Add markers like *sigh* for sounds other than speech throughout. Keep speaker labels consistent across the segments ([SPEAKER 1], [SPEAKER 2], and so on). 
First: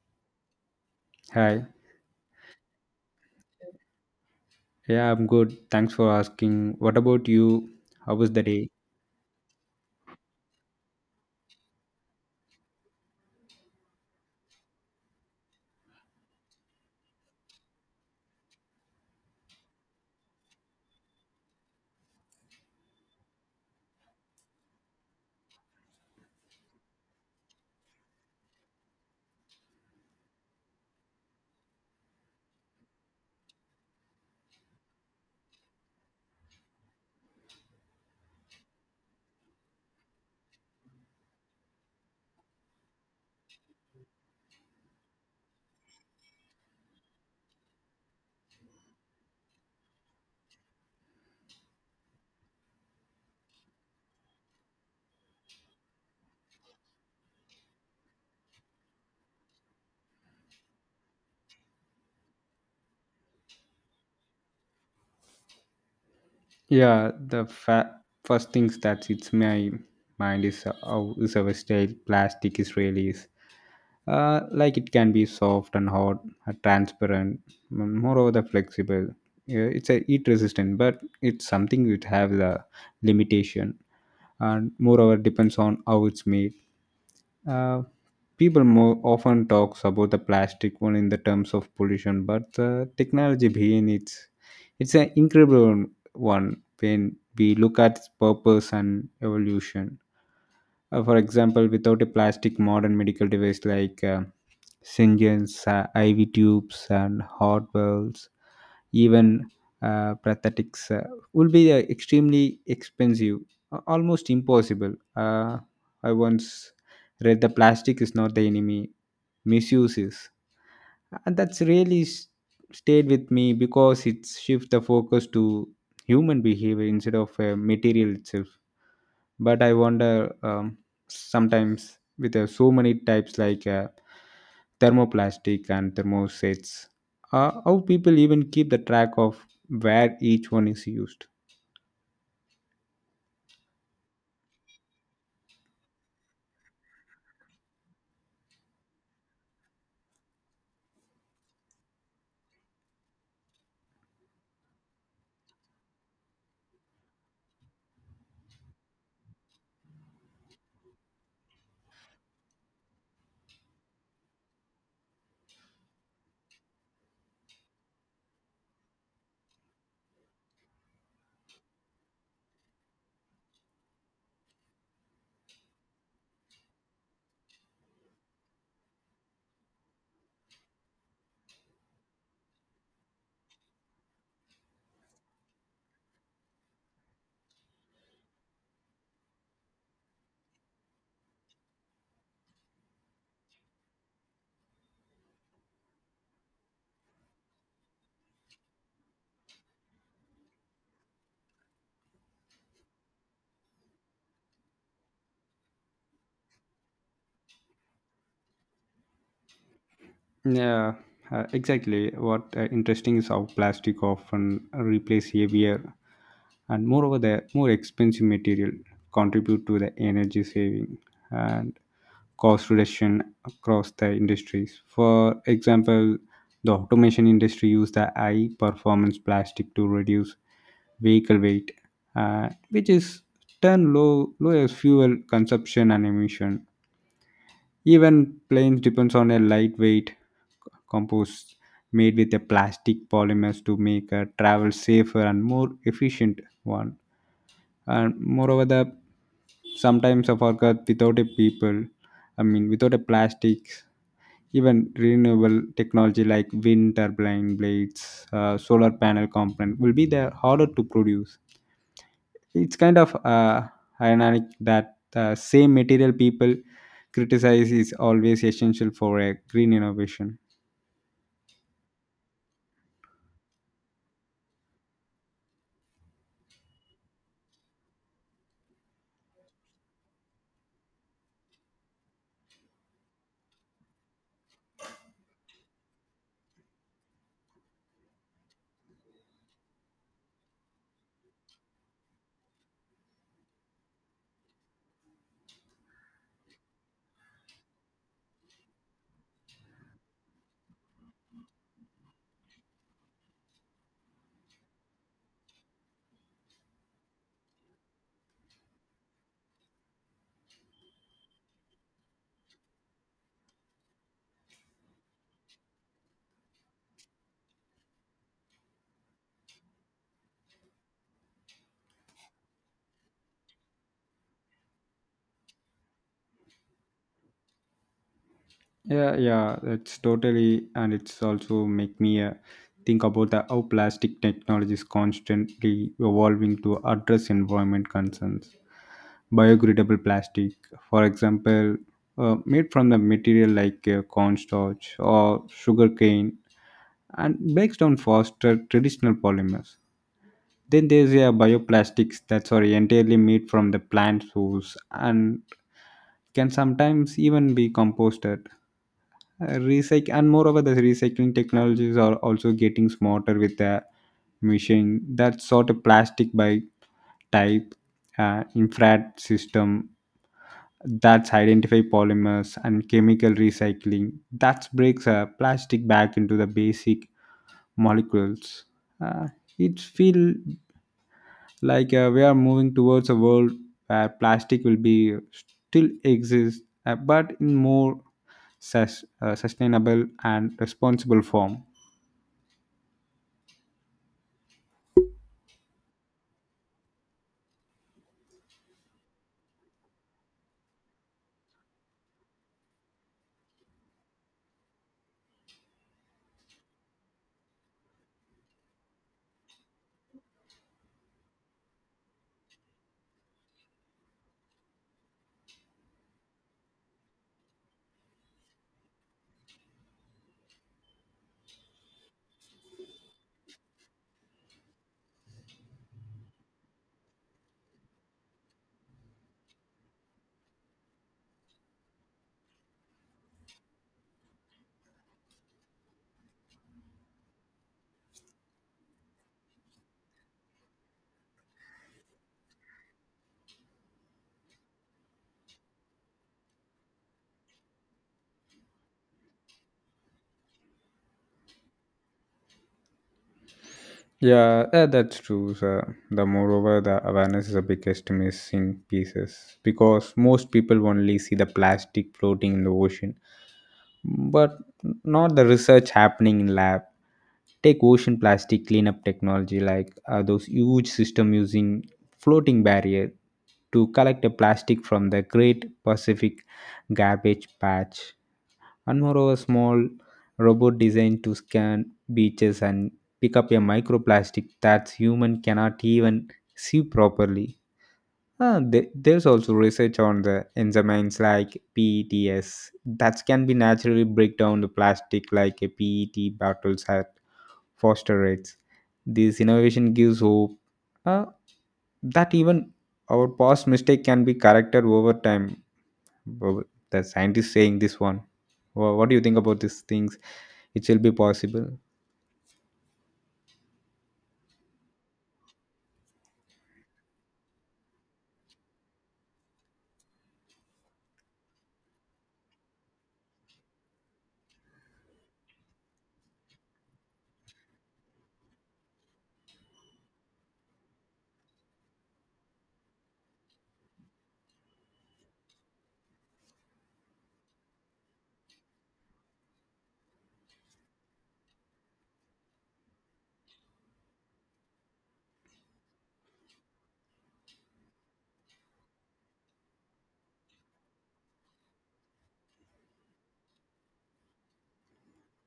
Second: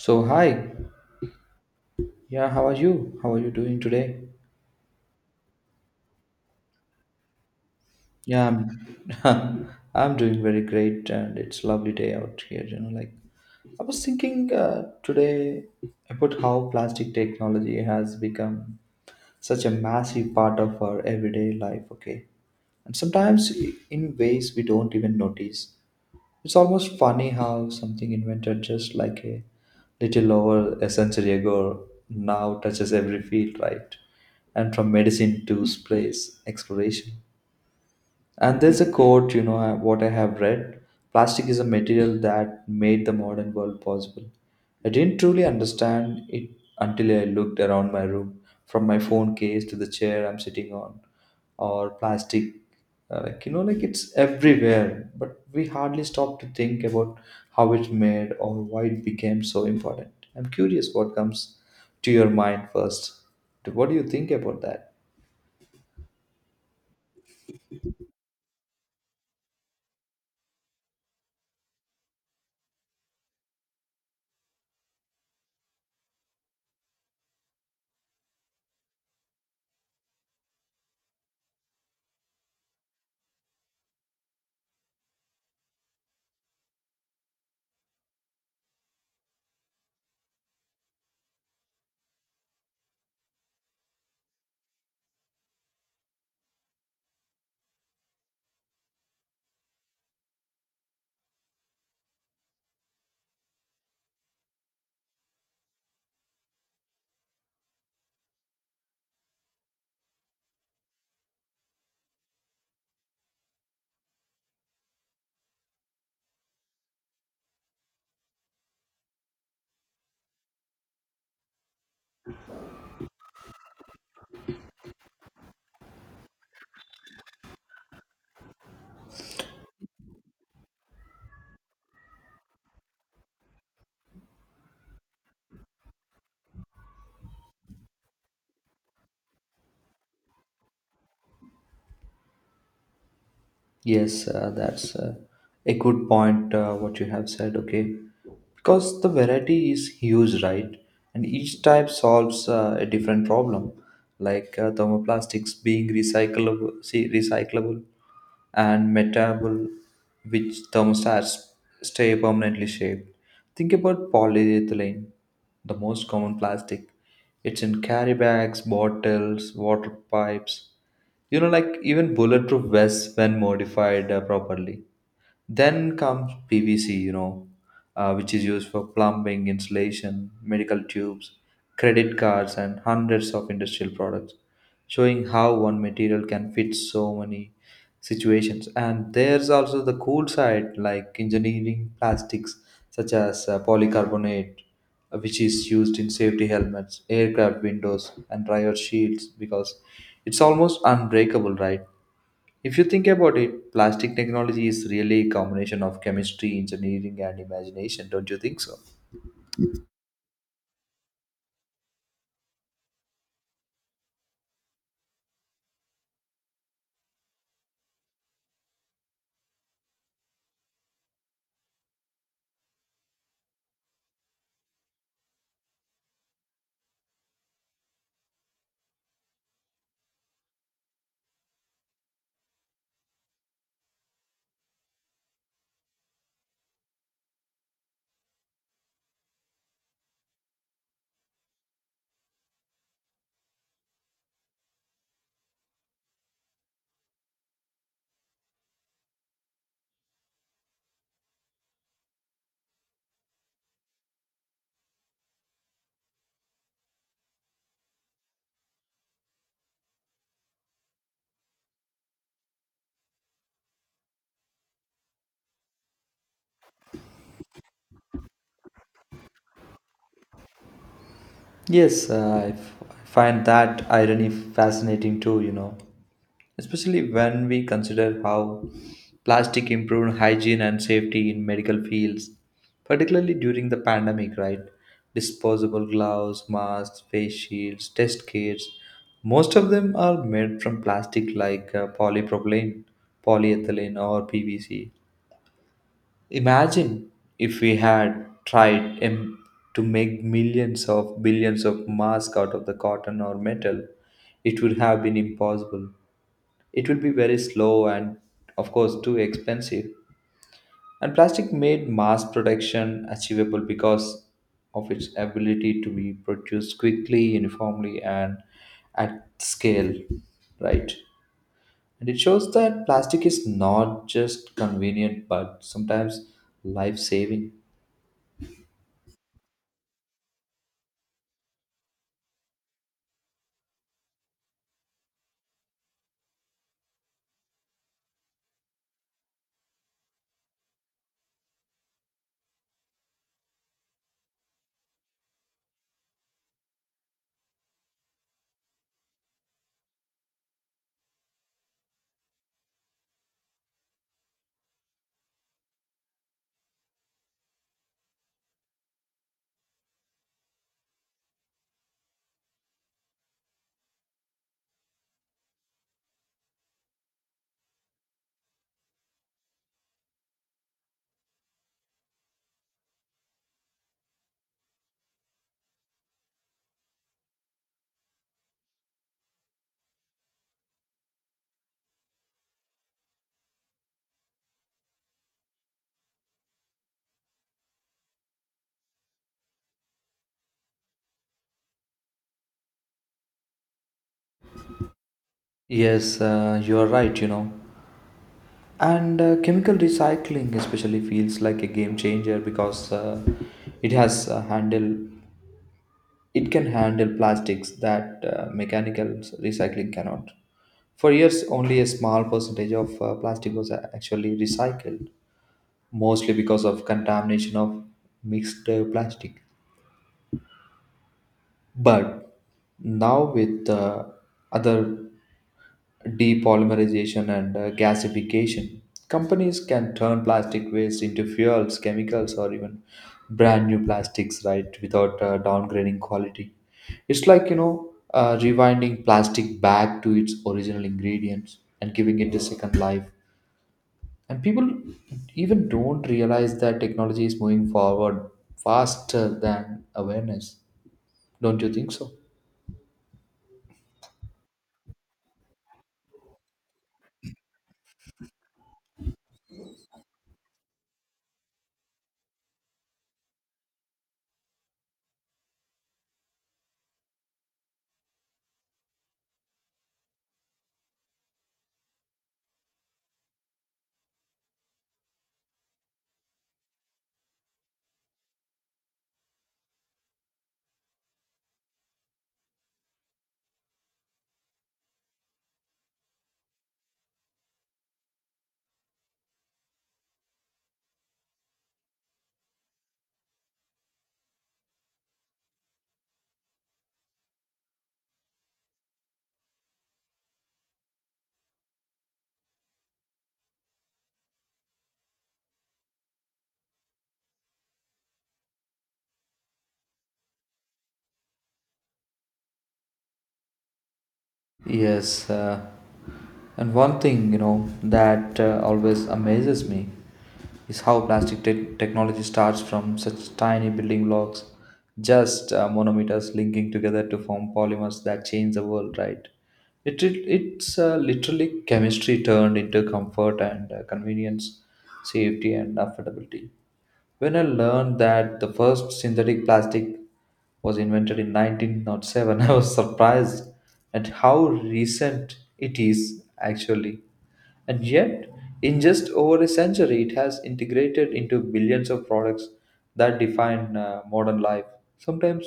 [SPEAKER 1] So hi,
[SPEAKER 2] Hi.
[SPEAKER 1] yeah, how are you? How are you doing today?
[SPEAKER 2] Yeah, I'm good. Thanks for asking. What about you? How was the
[SPEAKER 1] Yeah,
[SPEAKER 2] day?
[SPEAKER 1] I'm, *laughs* I'm doing very great, and it's lovely day out here. You know, like I was thinking today about how plastic technology has become such a massive part of our everyday life. Okay, and sometimes in ways we don't even notice. It's almost funny how something invented just like a little over a century ago now touches every field, right? And from medicine to space exploration. And there's a quote, you know, what I have read plastic is a material that made the modern world possible. I didn't truly understand it until I looked around my room, from my phone case to the chair I'm sitting on or plastic like you know like it's everywhere, but we hardly stop to think about how it's made or why it became so important. I'm curious what comes to your mind first. What do you think about that?
[SPEAKER 2] Yeah, the first things that hits my mind is how is our style plastic is really is. Like it can be soft and hard, transparent, moreover the flexible. Yeah, it's a heat resistant, but it's something which have the limitation, and moreover depends on how it's made. Uh, People more often talks about the plastic one in the terms of pollution, but the technology behind it's an incredible one when we look at its purpose and evolution. For example, without a plastic, modern medical device like syringes, iv tubes and heart valves, even prosthetics will be extremely expensive, almost impossible. uh, I once read the plastic is not the enemy, misuses, and that's really stayed with me because it shifts the focus to human behavior instead of material itself. But I wonder, sometimes with so many types like thermoplastic and thermosets, how people even keep the track of where each one is used.
[SPEAKER 1] Yes, that's a good point, what you have said. Okay, because the variety is huge, right? And each type solves a different problem, like thermoplastics being recyclable and metabol, which thermostats stay permanently shaped. Think about polyethylene, the most common plastic. It's in carry bags, bottles, water pipes, you know, like even bulletproof vests when modified properly. Then comes PVC, you know, which is used for plumbing, insulation, medical tubes, credit cards, and hundreds of industrial products, showing how one material can fit so many situations. And there's also the cool side, like engineering plastics such as polycarbonate, which is used in safety helmets, aircraft windows, and driver shields because it's almost unbreakable, right? If you think about it, plastic technology is really a combination of chemistry, engineering, and imagination, don't you think so?
[SPEAKER 2] Yeah, exactly. What interesting is how plastic often replace heavier and moreover the more expensive material, contribute to the energy saving and cost reduction across the industries. For example, the automation industry use the high performance plastic to reduce vehicle weight, which is turn low as fuel consumption and emission. Even planes depends on a lightweight compost made with a plastic polymers to make a travel safer and more efficient one. And moreover, the sometimes of our earth without a people, I mean without a plastics, even renewable technology like wind turbine blades, solar panel component will be there harder to produce. It's kind of ironic that the same material people criticize is always essential for a green innovation.
[SPEAKER 1] Yes, I find that irony fascinating too, you know, especially when we consider how plastic improved hygiene and safety in medical fields, particularly during the pandemic, right? Disposable gloves, masks, face shields, test kits, most of them are made from plastic like polypropylene, polyethylene, or PVC. Imagine if we had to make millions of billions of masks out of the cotton or metal, it would have been impossible. It would be very slow and, of course, too expensive. And plastic made mass production achievable because of its ability to be produced quickly, uniformly, and at scale, right? And it shows that plastic is not just convenient but sometimes life saving.
[SPEAKER 2] Yeah, yeah, that's totally, and it's also make me think about the, how plastic technology is constantly evolving to address environment concerns. Biodegradable plastic, for example, made from the material like cornstarch or sugarcane, and breaks down faster traditional polymers. Then there's a bioplastics that's are entirely made from the plant source and can sometimes even be composted. And moreover, the recycling technologies are also getting smarter with the machine that sort of plastic by type, infrared system that's identify polymers, and chemical recycling that breaks a plastic back into the basic molecules. Uh, it feel like we are moving towards a world where plastic will be still exist, but in more sustainable and responsible form.
[SPEAKER 1] Yes, you are right, you know. And chemical recycling especially feels like a game changer because it has uh, handle it can handle plastics that mechanical recycling cannot. For years, only a small percentage of plastic was actually recycled, mostly because of contamination of mixed plastic. But now with other depolymerization and gasification. Companies can turn plastic waste into fuels, chemicals, or even brand new plastics, right, without downgrading quality. It's like, you know, rewinding plastic back to its original ingredients and giving it a second life. And people even don't realize that technology is moving forward faster than awareness. Don't you think so?
[SPEAKER 2] Yeah, that's true, sir. The moreover, the awareness is the biggest missing pieces because most people only see the plastic floating in the ocean but not the research happening in lab. Take ocean plastic cleanup technology like those huge system using floating barrier to collect a plastic from the great pacific garbage patch, and moreover small robot designed to scan beaches and pick up a microplastic that human cannot even see properly. There's also research on the enzymes like PETs that can be naturally break down the plastic like a PET bottles at foster rates. This innovation gives hope uh, that even our past mistake can be corrected over time. Well, the scientist saying this one. What do you think about these things? It will be possible.
[SPEAKER 1] Yes, and one thing, you know, that always amazes me is how plastic technology starts from such tiny building blocks, just monometers linking together to form polymers that change the world, right? It's literally chemistry turned into comfort and convenience, safety, and affordability. When I learned that the first synthetic plastic was invented in 1907, *laughs* I was surprised at how recent it is actually. And yet, in just over a century, it has integrated into billions of products that define modern life. Sometimes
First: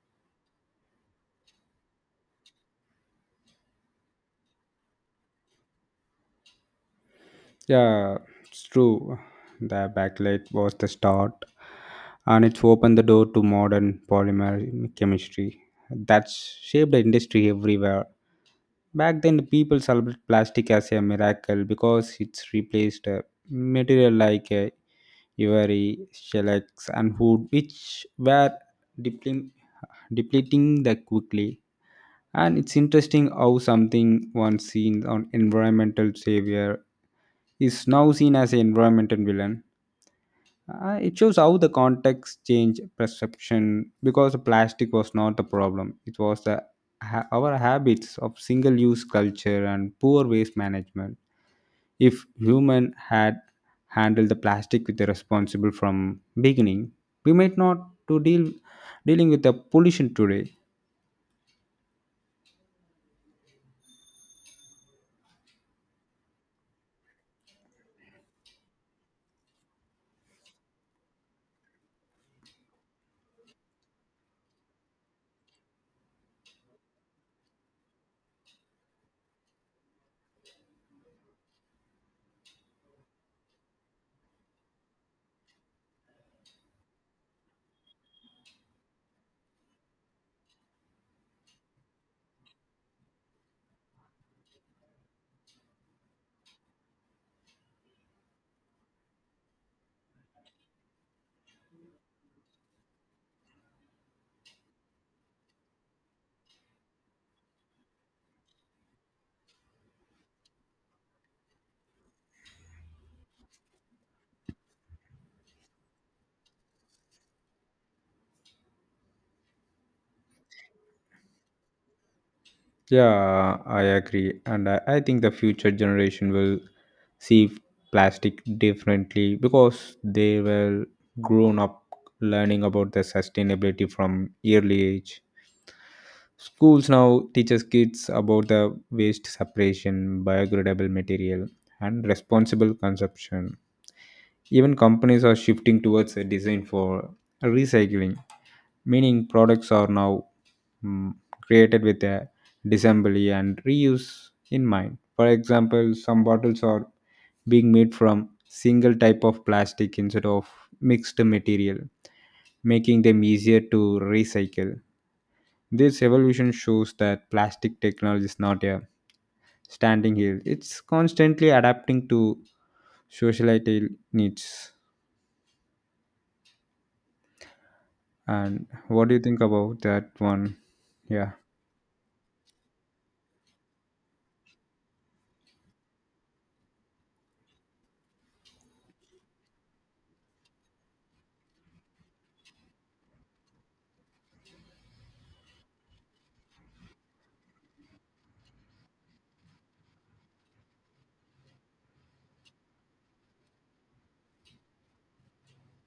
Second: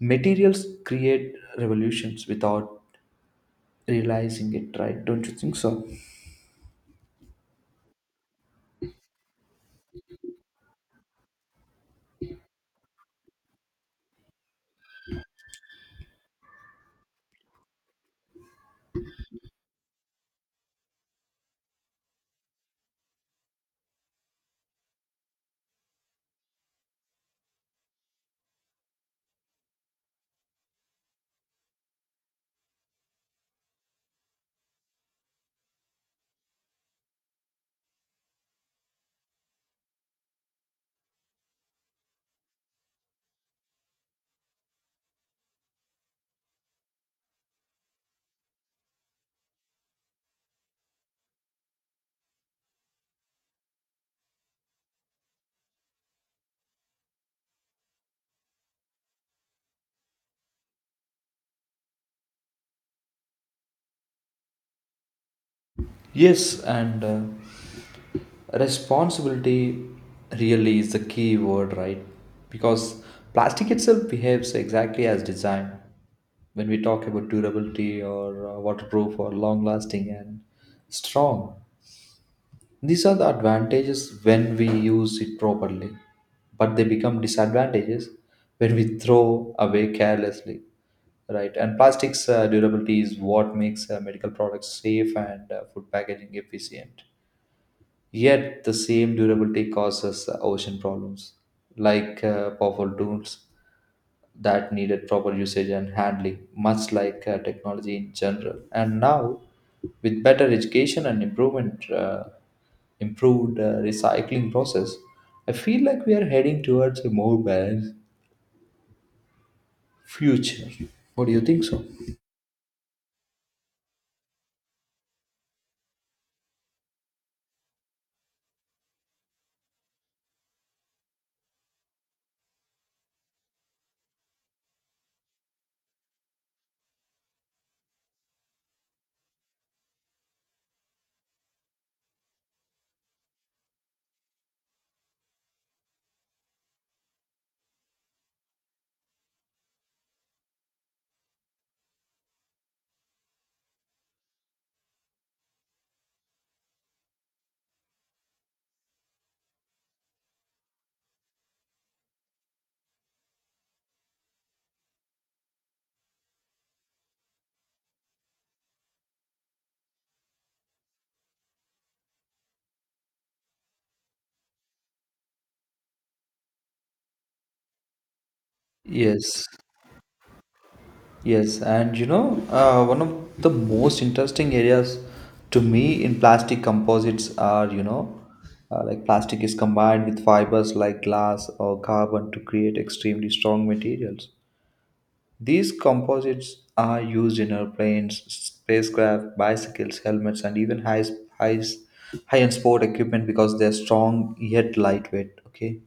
[SPEAKER 1] materials create revolutions without realizing it, right? Don't you think so?
[SPEAKER 2] Yeah, it's true. The backlight was the start, and it's opened the door to modern polymer chemistry that's shaped the industry everywhere. Back then, the people celebrated plastic as a miracle because it's replaced a material like ivory, shellac, and wood, which were depleting, the quickly. And it's interesting how something once seen on environmental savior is now seen as an environmental villain. It shows how the context changed perception because the plastic was not the problem. It was the our habits of single-use culture and poor waste management. If human had handled the plastic with the responsible from beginning, we might not to dealing with the pollution today.
[SPEAKER 1] Yes, and responsibility really is the key word, right? Because plastic itself behaves exactly as designed. When we talk about durability or waterproof or long lasting and strong, these are the advantages when we use it properly, but they become disadvantages when we throw away carelessly, right? And plastics durability is what makes medical products safe and food packaging efficient. Yet, the same durability causes ocean problems, like powerful tools that needed proper usage and handling, much like technology in general. And now, with better education and improved recycling process, I feel like we are heading towards a more balanced future. What do you think so?
[SPEAKER 2] Yeah, I agree. And I think the future generation will see plastic differently because they will grown up learning about the sustainability from early age. Schools now teaches kids about the waste separation, biodegradable material, and responsible consumption. Even companies are shifting towards a design for recycling, meaning products are now, mm, created with a disassembly and reuse in mind. For example, some bottles are being made from single type of plastic instead of mixed material, making them easier to recycle. This evolution shows that plastic technology is not a standing here. It's constantly adapting to societal needs. And what do you think
[SPEAKER 1] Yes.
[SPEAKER 2] about that one? Yeah.
[SPEAKER 1] Yes, and you know, one of the most interesting areas to me in plastic composites are, you know, like plastic is combined with fibers like glass or carbon to create extremely strong materials. These composites are used in airplanes, spacecraft, bicycles, helmets, and even high, high-end sport equipment because they're strong yet lightweight. Okay,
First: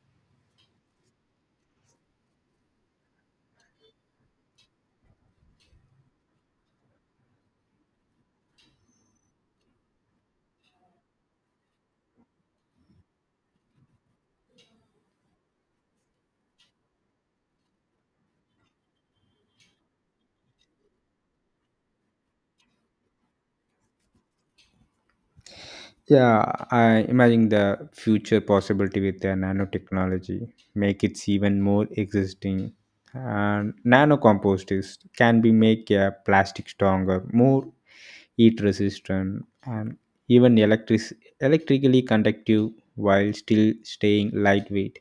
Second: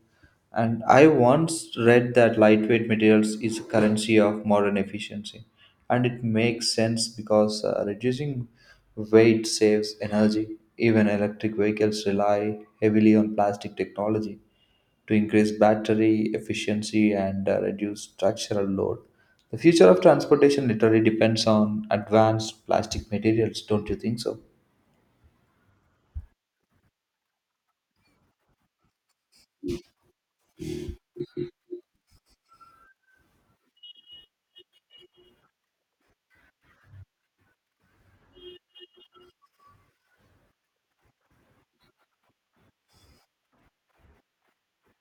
[SPEAKER 1] and I once read that lightweight materials is a currency of modern efficiency, and it makes sense because reducing weight saves energy. Even electric vehicles rely heavily on plastic technology to increase battery efficiency and reduce structural load. The future of transportation literally depends on advanced plastic materials, don't you think so?
[SPEAKER 2] Yeah, I imagine the future possibility with the nanotechnology make it even more existing. And nano composters can be make a plastic stronger, more heat resistant, and even electrically conductive while still staying lightweight.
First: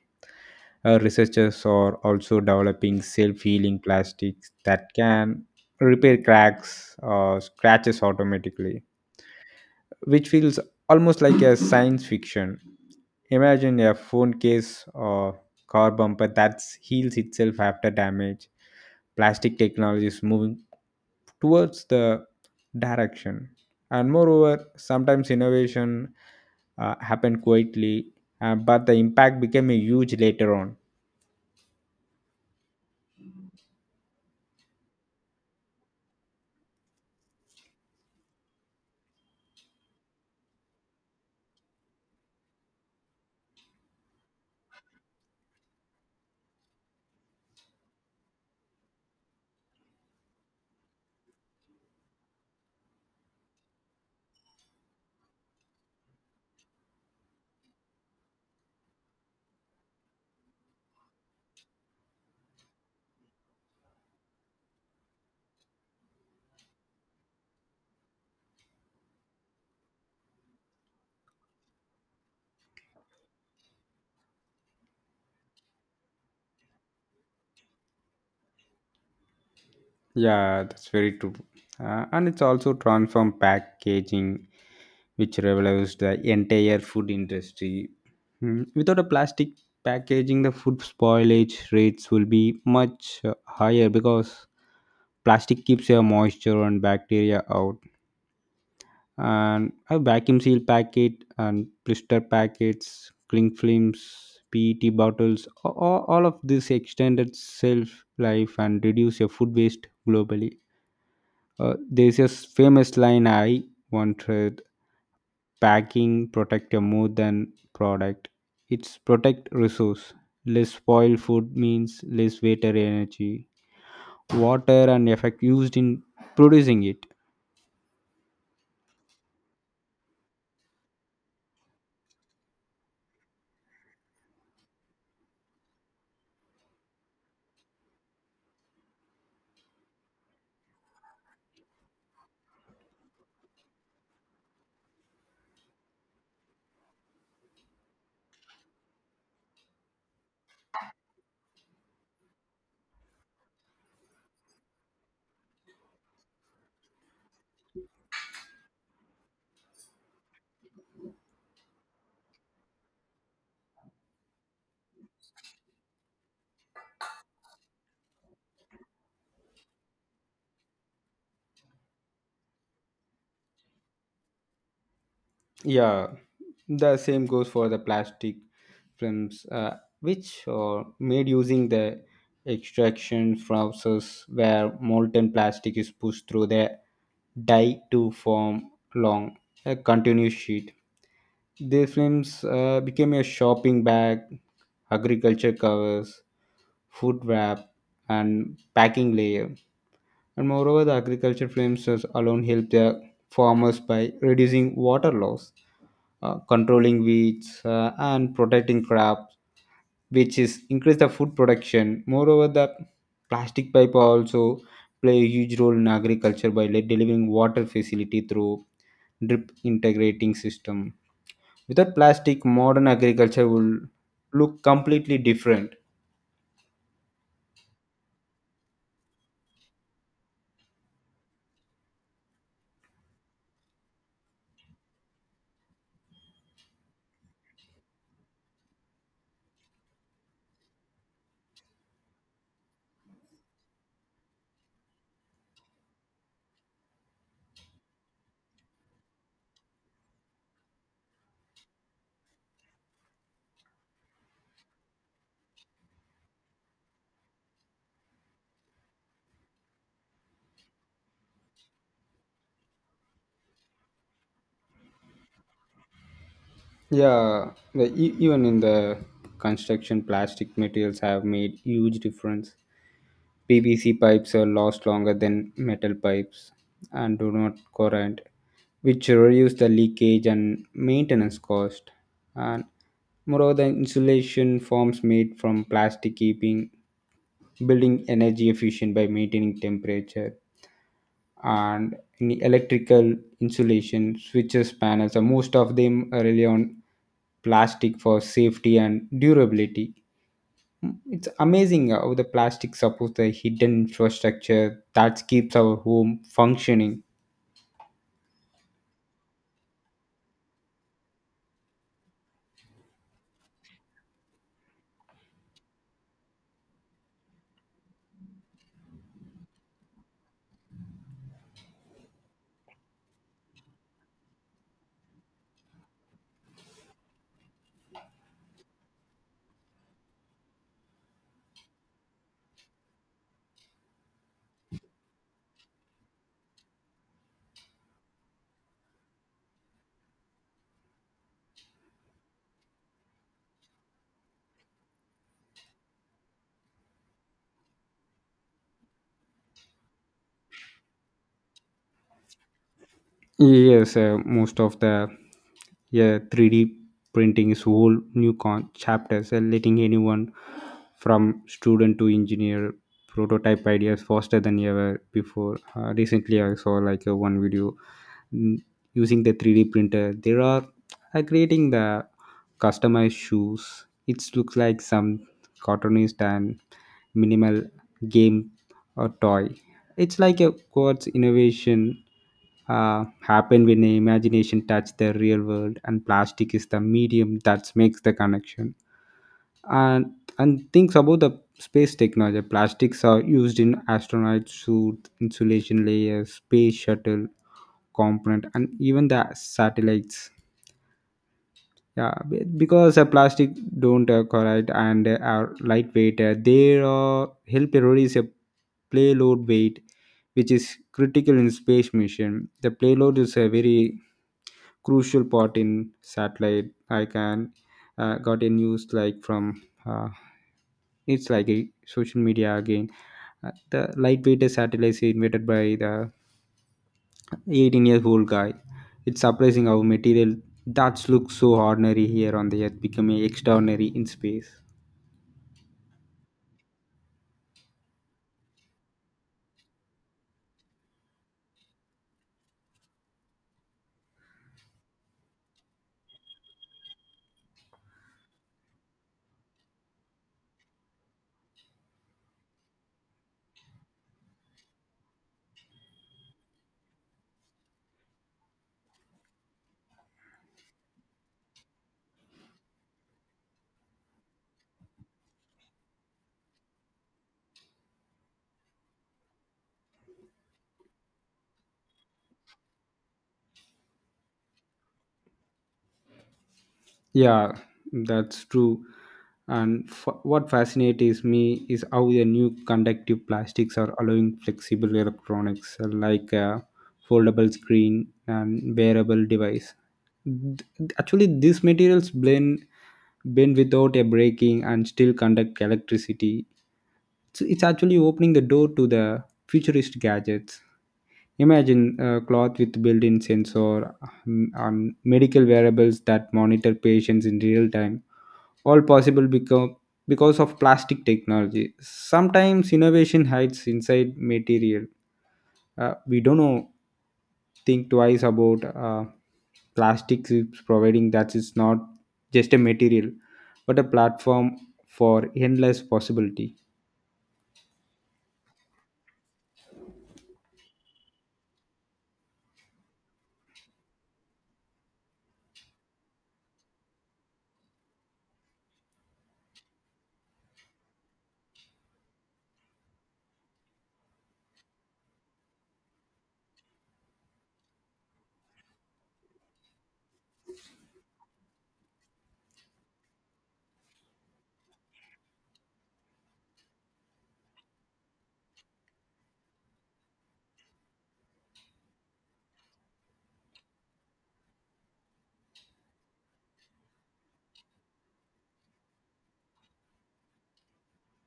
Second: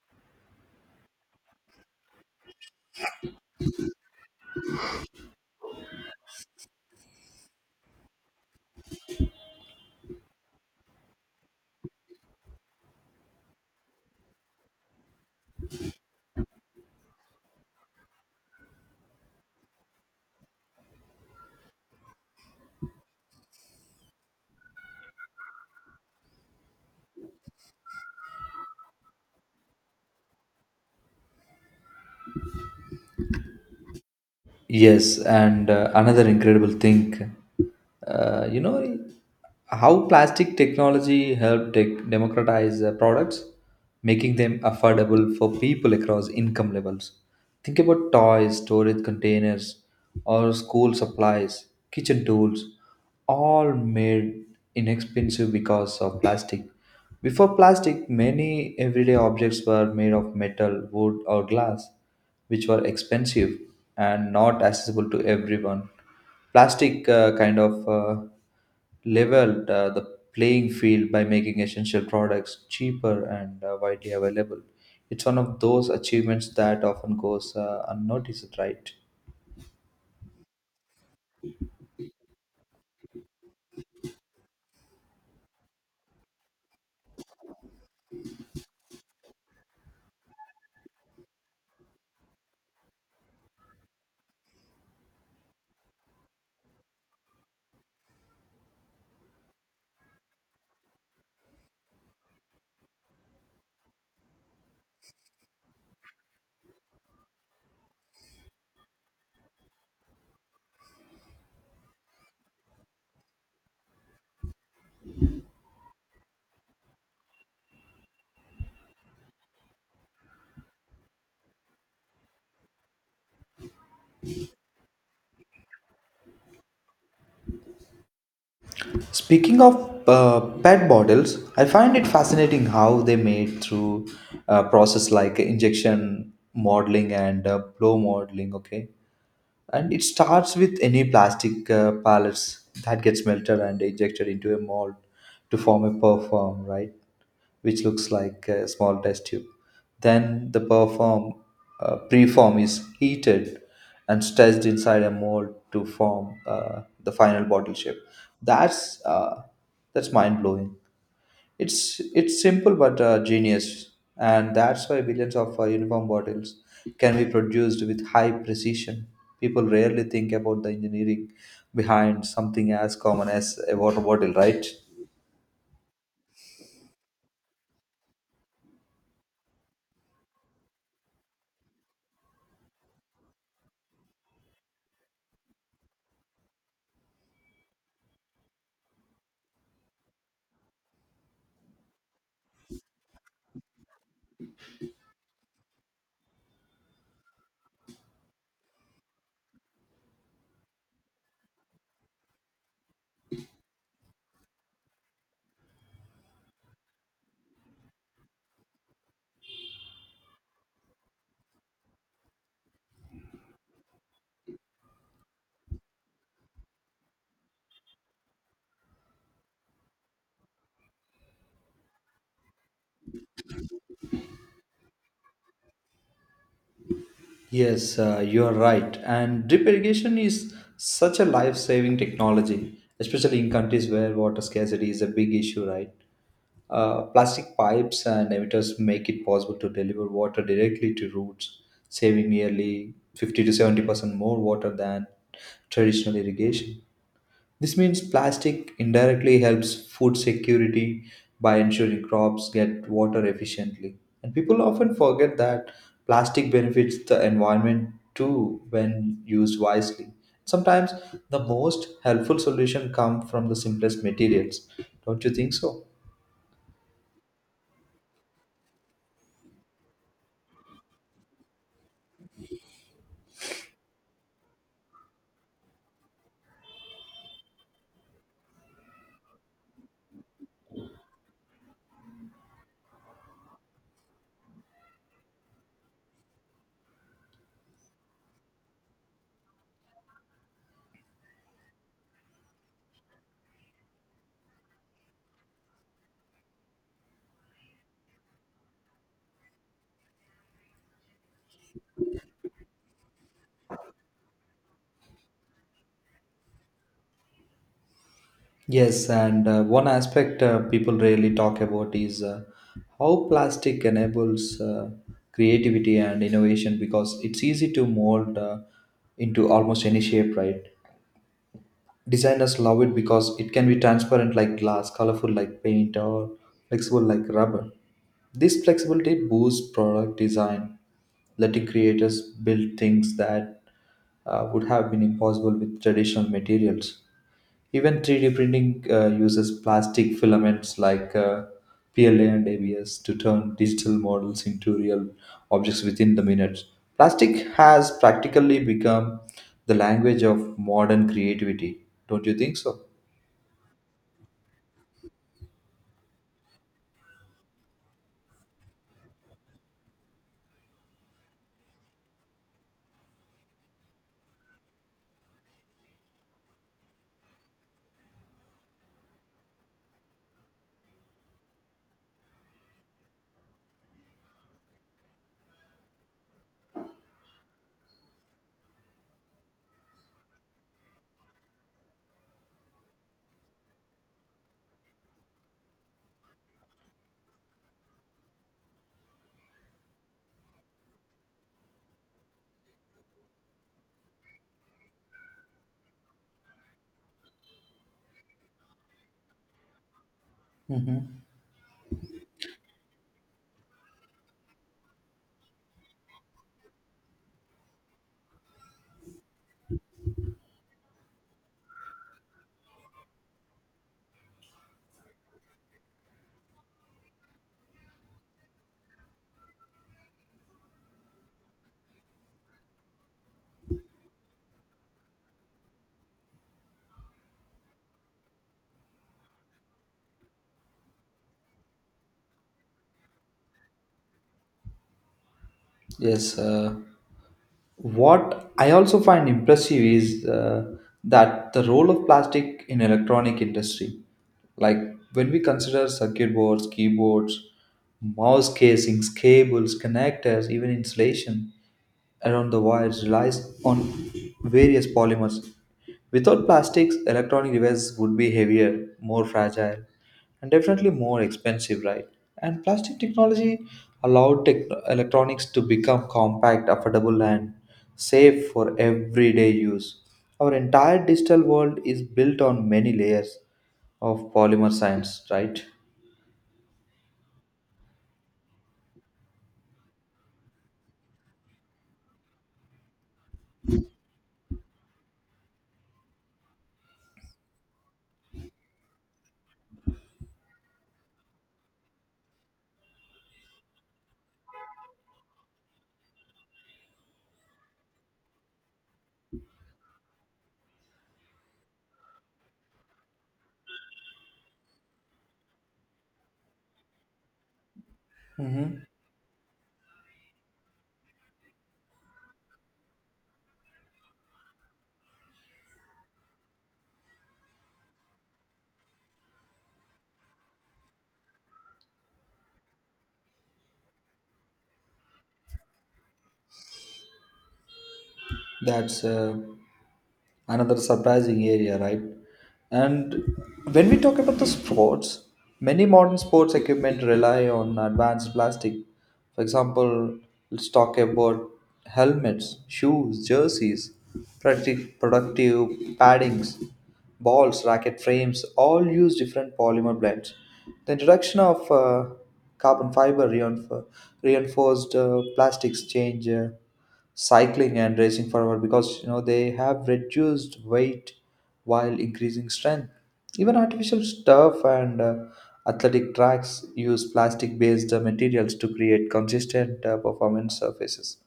[SPEAKER 2] Our researchers are also developing self-healing plastics that can repair cracks or scratches automatically, which feels almost like a science fiction. Imagine a phone case or car bumper that heals itself after damage. Plastic technology is moving towards the direction. And moreover, sometimes innovation happen quietly, but the impact became a huge later on.
[SPEAKER 1] Yes, and another incredible thing, you know, how plastic technology helped tech democratize products, making them affordable for people across income levels. Think about toys, storage containers, or school supplies, kitchen tools, all made inexpensive because of plastic. Before plastic, many everyday objects were made of metal, wood, or glass, which were expensive and not accessible to everyone. Plastic kind of leveled the playing field by making essential products cheaper and widely available. It's one of those achievements that often goes unnoticed, right?
[SPEAKER 2] Yeah, that's very true. And it's also transformed packaging which revolutionized the entire food industry. Without a plastic packaging, the food spoilage rates will be much higher because plastic keeps your moisture and bacteria out. And a vacuum seal packet and blister packets, cling films, PET bottles, all of this extended shelf life and reduce your food waste globally. There's a famous line I once read: packing protect a more than product, it's protect resource, less spoil food means less water energy, water and effect used in producing it.
[SPEAKER 1] Speaking of PET bottles, I find it fascinating how they made through a process like injection modeling and blow modeling. Okay, and it starts with any plastic pallets that gets melted and ejected into a mold to form a perform, right, which looks like a small test tube. Then the perform preform is heated and stretched inside a mold to form the final bottle shape. that's uh, that's mind blowing. It's simple but genius, and that's why billions of uniform bottles can be produced with high precision. People rarely think about the engineering behind something as common as a water bottle, right?
[SPEAKER 2] Yeah, the same goes for the plastic films, which are made using the extraction process where molten plastic is pushed through the die to form long, a continuous sheet. These films became a shopping bag, agriculture covers, food wrap, and packing layer. And moreover, the agriculture films has alone help the farmers by reducing water loss, controlling weeds, and protecting crops, which is increase the food production. Moreover, the plastic pipe also play a huge role in agriculture by delivering water facility through drip integrating system. Without plastic, modern agriculture will look completely different.
[SPEAKER 1] Yes, you are right. And drip irrigation is such a life-saving technology, especially in countries where water scarcity is a big issue, right? Plastic pipes and emitters make it possible to deliver water directly to roots, saving nearly 50 to 70% more water than traditional irrigation. This means plastic indirectly helps food security by ensuring crops get water efficiently. And people often forget that plastic benefits the environment too when used wisely. Sometimes the most helpful solution come from the simplest materials. Don't you think so?
[SPEAKER 2] Yeah, the, even in the construction, plastic materials have made huge difference. PVC pipes are last longer than metal pipes and do not corrode, which reduce the leakage and maintenance cost. And moreover, the insulation forms made from plastic keeping building energy efficient by maintaining temperature, and in the electrical insulation switches panels. So most of them rely on plastic for safety and durability. It's amazing how the plastic supports the hidden infrastructure that keeps our home functioning.
[SPEAKER 1] Yes, and one aspect people rarely talk about is how plastic enables creativity and innovation because it's easy to mold into almost any shape, right? Designers love it because it can be transparent like glass, colorful like paint, or flexible like rubber. This flexibility boosts product design, letting creators build things that would have been impossible with traditional materials. Even 3D printing uses plastic filaments like PLA and ABS to turn digital models into real objects within the minutes. Plastic has practically become the language of modern creativity. Don't you think so?
[SPEAKER 2] Yes, most of the, yeah, 3D printing is whole new chapters, letting anyone from student to engineer prototype ideas faster than ever before. Recently, I saw like one video, mm, using the 3D printer. There are creating the customized shoes. It looks like some cartoonist and minimal game or toy. It's like a quartz innovation happen when the imagination touch the real world, and plastic is the medium that makes the connection. And and things about the space technology. Plastics are used in astronaut suit, insulation layers, space shuttle component, and even the satellites,
[SPEAKER 1] Hmm.
[SPEAKER 2] yeah, because plastic don't corrode and are lightweight, they help reduce a payload weight, which is critical in space mission. The payload is a very crucial part in satellite. I can got a news like from uh, it's like a social media again. The lightweight satellites invented by the 18 years old guy. It's surprising how material that looks so ordinary here on the earth becoming extraordinary in space.
[SPEAKER 1] Yes. What I also find impressive is that the role of plastic in electronic industry, like when we consider circuit boards, keyboards, mouse casings, cables, connectors, even insulation, around the wires relies on various polymers. Without plastics, electronic devices would be heavier, more fragile, and definitely more expensive, right? And plastic technology allowed electronics to become compact, affordable, and safe for everyday use. Our entire digital world is built on many layers of polymer science, right?
[SPEAKER 2] Yeah, that's true. And what fascinates me is how the new conductive plastics are allowing flexible electronics like a foldable screen and wearable device. Actually, these materials blend bend without a breaking and still conduct electricity. So it's actually opening the door to the futuristic gadgets. Imagine a cloth with built-in sensor, on medical wearables that monitor patients in real time,
[SPEAKER 1] Mm-hmm.
[SPEAKER 2] all possible become because of plastic technology. Sometimes innovation hides inside material. We don't know, think twice about plastics is providing that it's not just a material, but a platform for endless possibility.
[SPEAKER 1] That's another surprising area, right? And when we talk about the sports, many modern sports equipment rely on advanced plastic. For example, let's talk about helmets, shoes, jerseys, productive paddings, balls, racket frames, all use different polymer blends. The introduction of carbon fiber reinf- reinforced plastics change. Cycling and racing forward because you know they have reduced weight while increasing strength, even artificial stuff and athletic tracks use plastic based materials to create consistent performance surfaces,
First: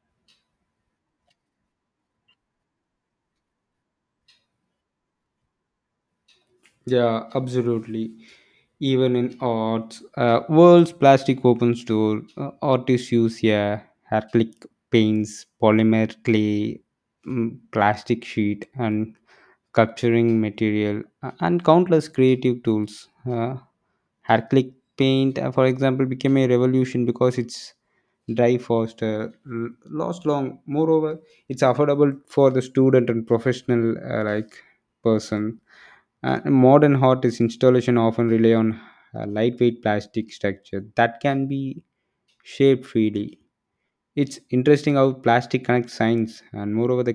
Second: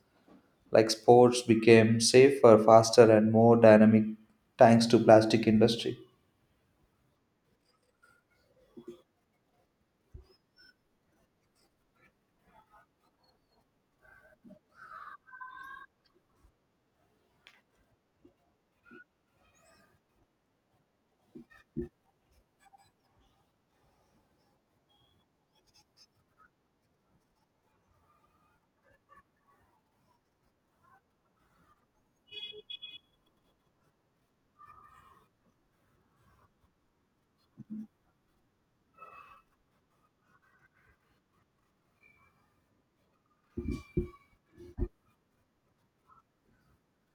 [SPEAKER 1] like sports became safer, faster, and more dynamic thanks to plastic industry.
[SPEAKER 2] Yeah, absolutely. Even in arts, world's plastic opens door. Artists use, yeah, acrylic paints, polymer clay, plastic sheet, and capturing material, and countless creative tools. Acrylic paint, for example, became a revolution because it's dry faster, last long. Moreover, it's affordable for the student and professional like person. Modern hot is installation often rely on a lightweight plastic structure that can be shaped freely. It's interesting how plastic connects science and moreover the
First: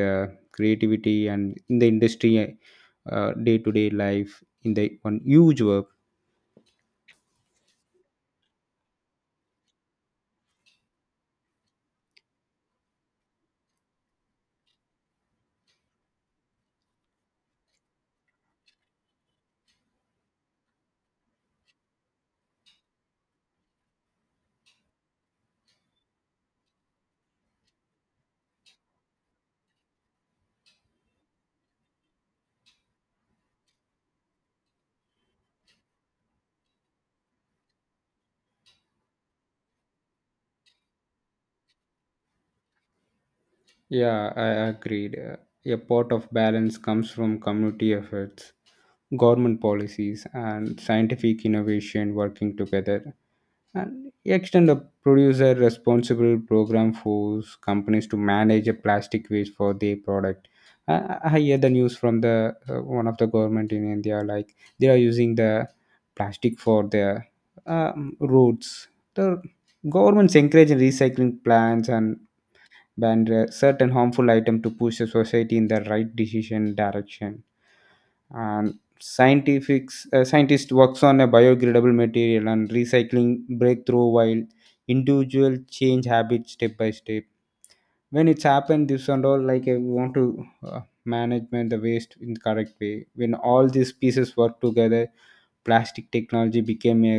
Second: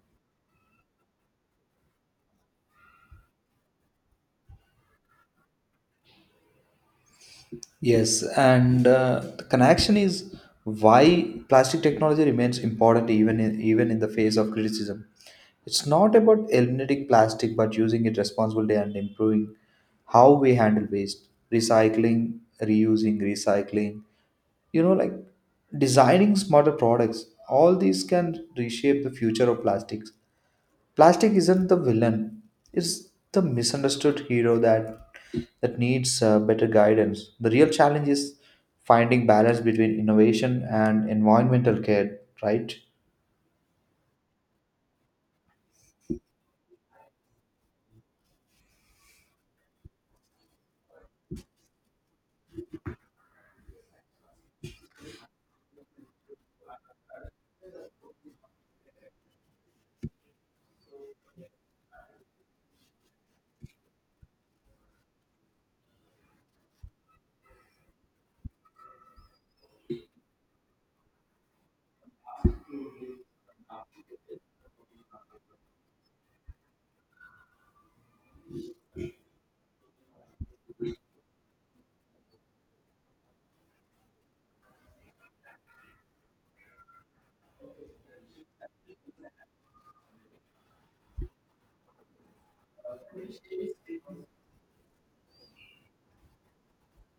[SPEAKER 2] uh, creativity and in the industry day to day life in the one huge work.
[SPEAKER 1] Yes, and the connection is why plastic technology remains important even in the face of criticism. It's not about eliminating plastic, but using it responsibly and improving how we handle waste, recycling, reusing, recycling. You know, like designing smarter products. All these can reshape the future of plastics. Plastic isn't the villain; it's the misunderstood hero that needs better guidance. The real challenge is finding balance between innovation and environmental care, right?
[SPEAKER 2] Yeah, I agreed. A part of balance comes from community efforts, government policies, and scientific innovation working together, and extend a producer responsible program force companies to manage a plastic waste for their product. I hear the news from the one of the government in india like they are using the plastic for their roads. The governments encourage recycling plans and ban certain harmful item to push the society in the right decision direction. And scientifics, scientist works on a biodegradable material and recycling breakthrough while individual change habits step by step. When it's happened this and all like I want to management the waste in the correct way. When all these pieces work together, plastic technology became a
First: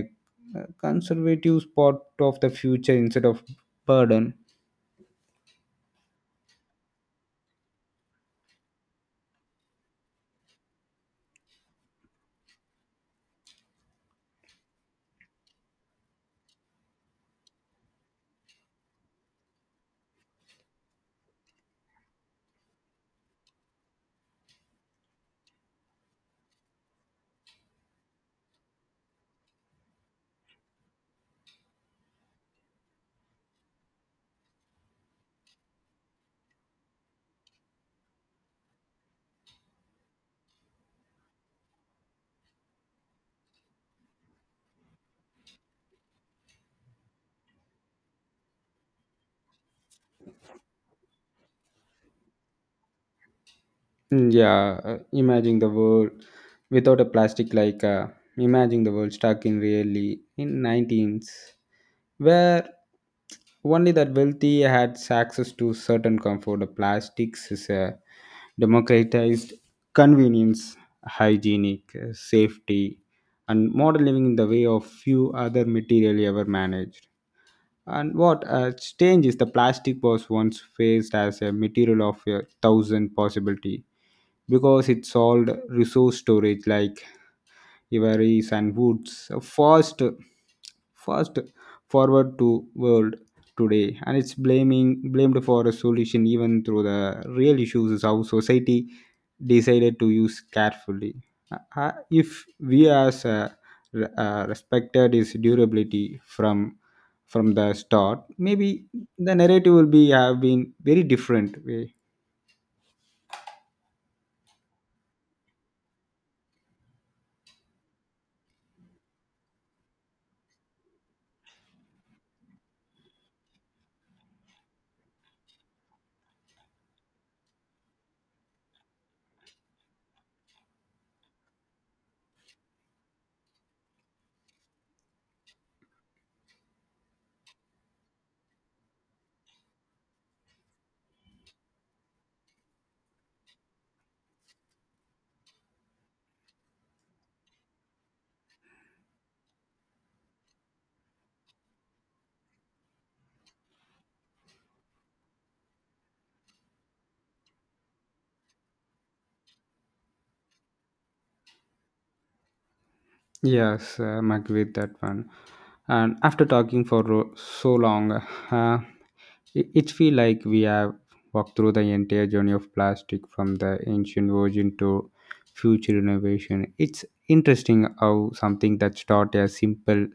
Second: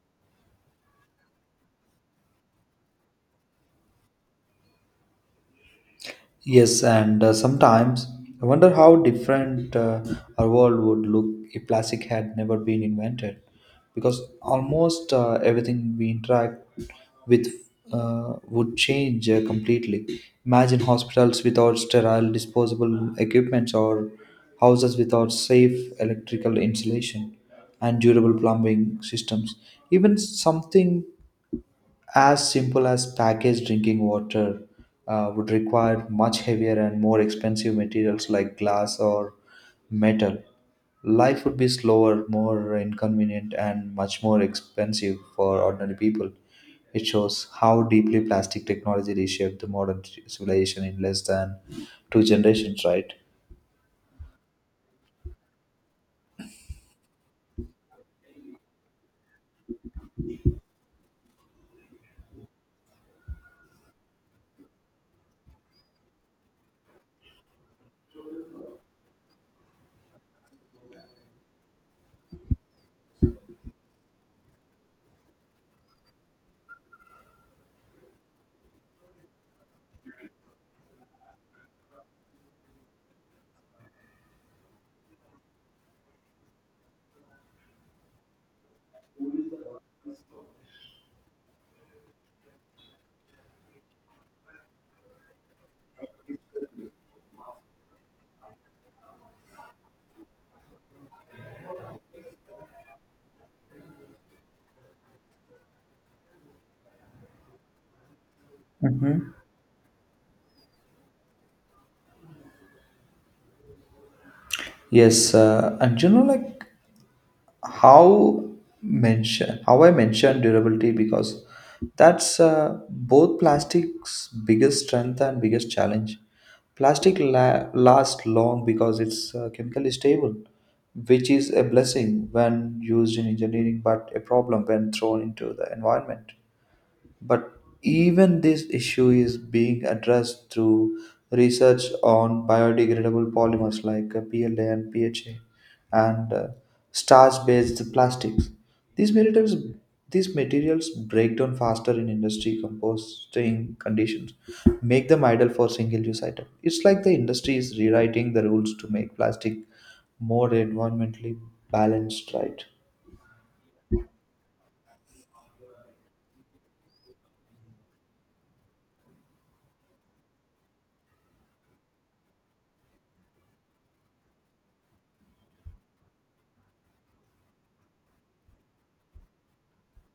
[SPEAKER 2] conservative part of the future instead of burden.
[SPEAKER 1] Yes, and sometimes I wonder how different our world would look if plastic had never been invented. Because almost everything we interact with would change completely. Imagine hospitals without sterile disposable equipment or houses without safe electrical insulation and durable plumbing systems. Even something as simple as packaged drinking water would require much heavier and more expensive materials like glass or metal. Life would be slower, more inconvenient, and much more expensive for ordinary people. It shows how deeply plastic technology reshaped the modern civilization in less than 2 generations, right?
[SPEAKER 2] Yeah, imagine the world without a plastic, like imagine the world stuck in really in 19th where only that wealthy had access to certain comfort. The plastics is a democratized convenience, hygienic, safety, and modern living in the way of few other materially ever managed. And what change is the plastic was once faced as a material of a thousand possibility because it solved resource storage like ivories and woods fast. fast Forward to world today and it's blaming blamed for a solution even through the real issues is how society decided to use carefully. Uh, uh, if we as respected its durability from from the start, maybe
[SPEAKER 1] Hmm.
[SPEAKER 2] the narrative will be have been very different way.
[SPEAKER 1] Yes, and you know, like how mention how I mentioned durability because that's both plastic's biggest strength and biggest challenge. Plastic lasts long because it's chemically stable, which is a blessing when used in engineering, but a problem when thrown into the environment. But even this issue is being addressed through research on biodegradable polymers like PLA and PHA and starch-based plastics. These materials, these materials break down faster in industry composting conditions, make them ideal for single-use item. It's like the industry is rewriting the rules to make plastic more environmentally balanced, right?
[SPEAKER 2] Yes, I'm agree with that one. And after talking for so long, uh, it feel like we have walked through the entire journey of plastic from the ancient origin to future innovation. It's interesting how something that started as simple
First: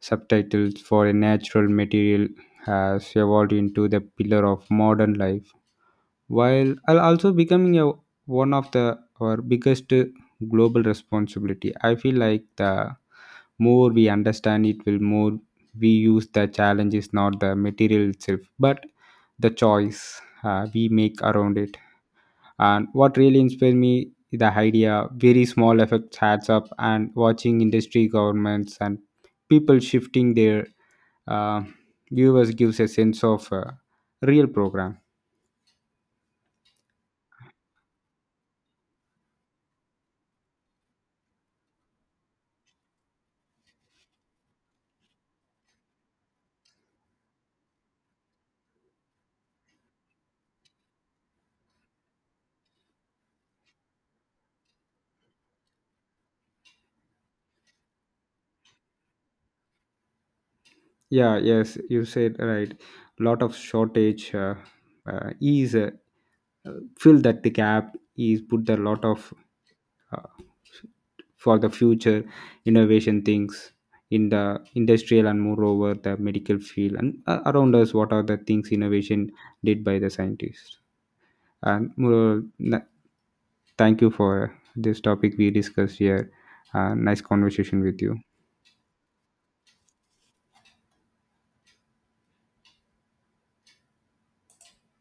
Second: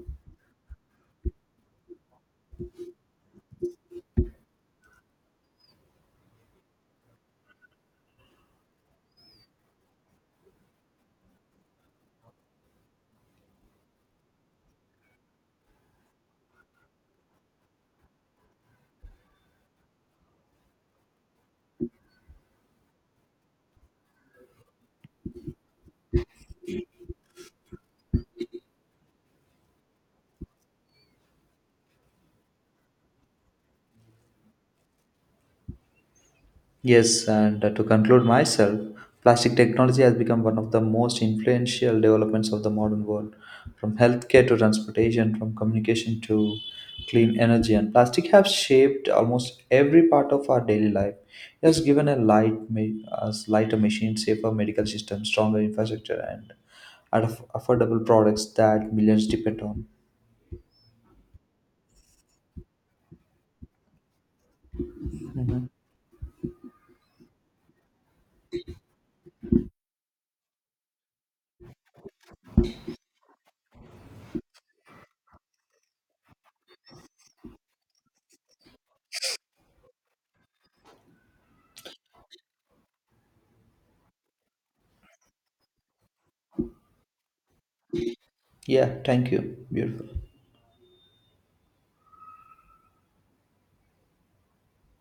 [SPEAKER 2] subtitles for a natural material has evolved into the pillar of modern life, while I'll also becoming a, one of the our biggest global responsibility. I feel like the more we understand it, will more we use. The challenge is not the material itself, but the choice we make around it. And what really inspired me is the idea very small effects adds up, and watching industry, governments, and people shifting their uh, viewers gives a sense of real program.
[SPEAKER 1] Yes, and to conclude myself, plastic technology has become one of the most influential developments of the modern world. From healthcare to transportation, from communication to clean energy, and plastic have shaped almost every part of our daily life. It has given a us lighter machine, safer medical system, stronger infrastructure, and affordable products that millions depend on.
[SPEAKER 2] Yeah, yes, you said right. Lot of shortage,
[SPEAKER 1] Mhm.
[SPEAKER 2] is fill that the gap is put a lot of uh, for the future innovation things in the industrial and moreover the medical field and around us, what are the things innovation did by the scientists. And moreover, thank you for this topic we discussed here. Nice conversation with you.
[SPEAKER 1] Yeah, thank you. Beautiful.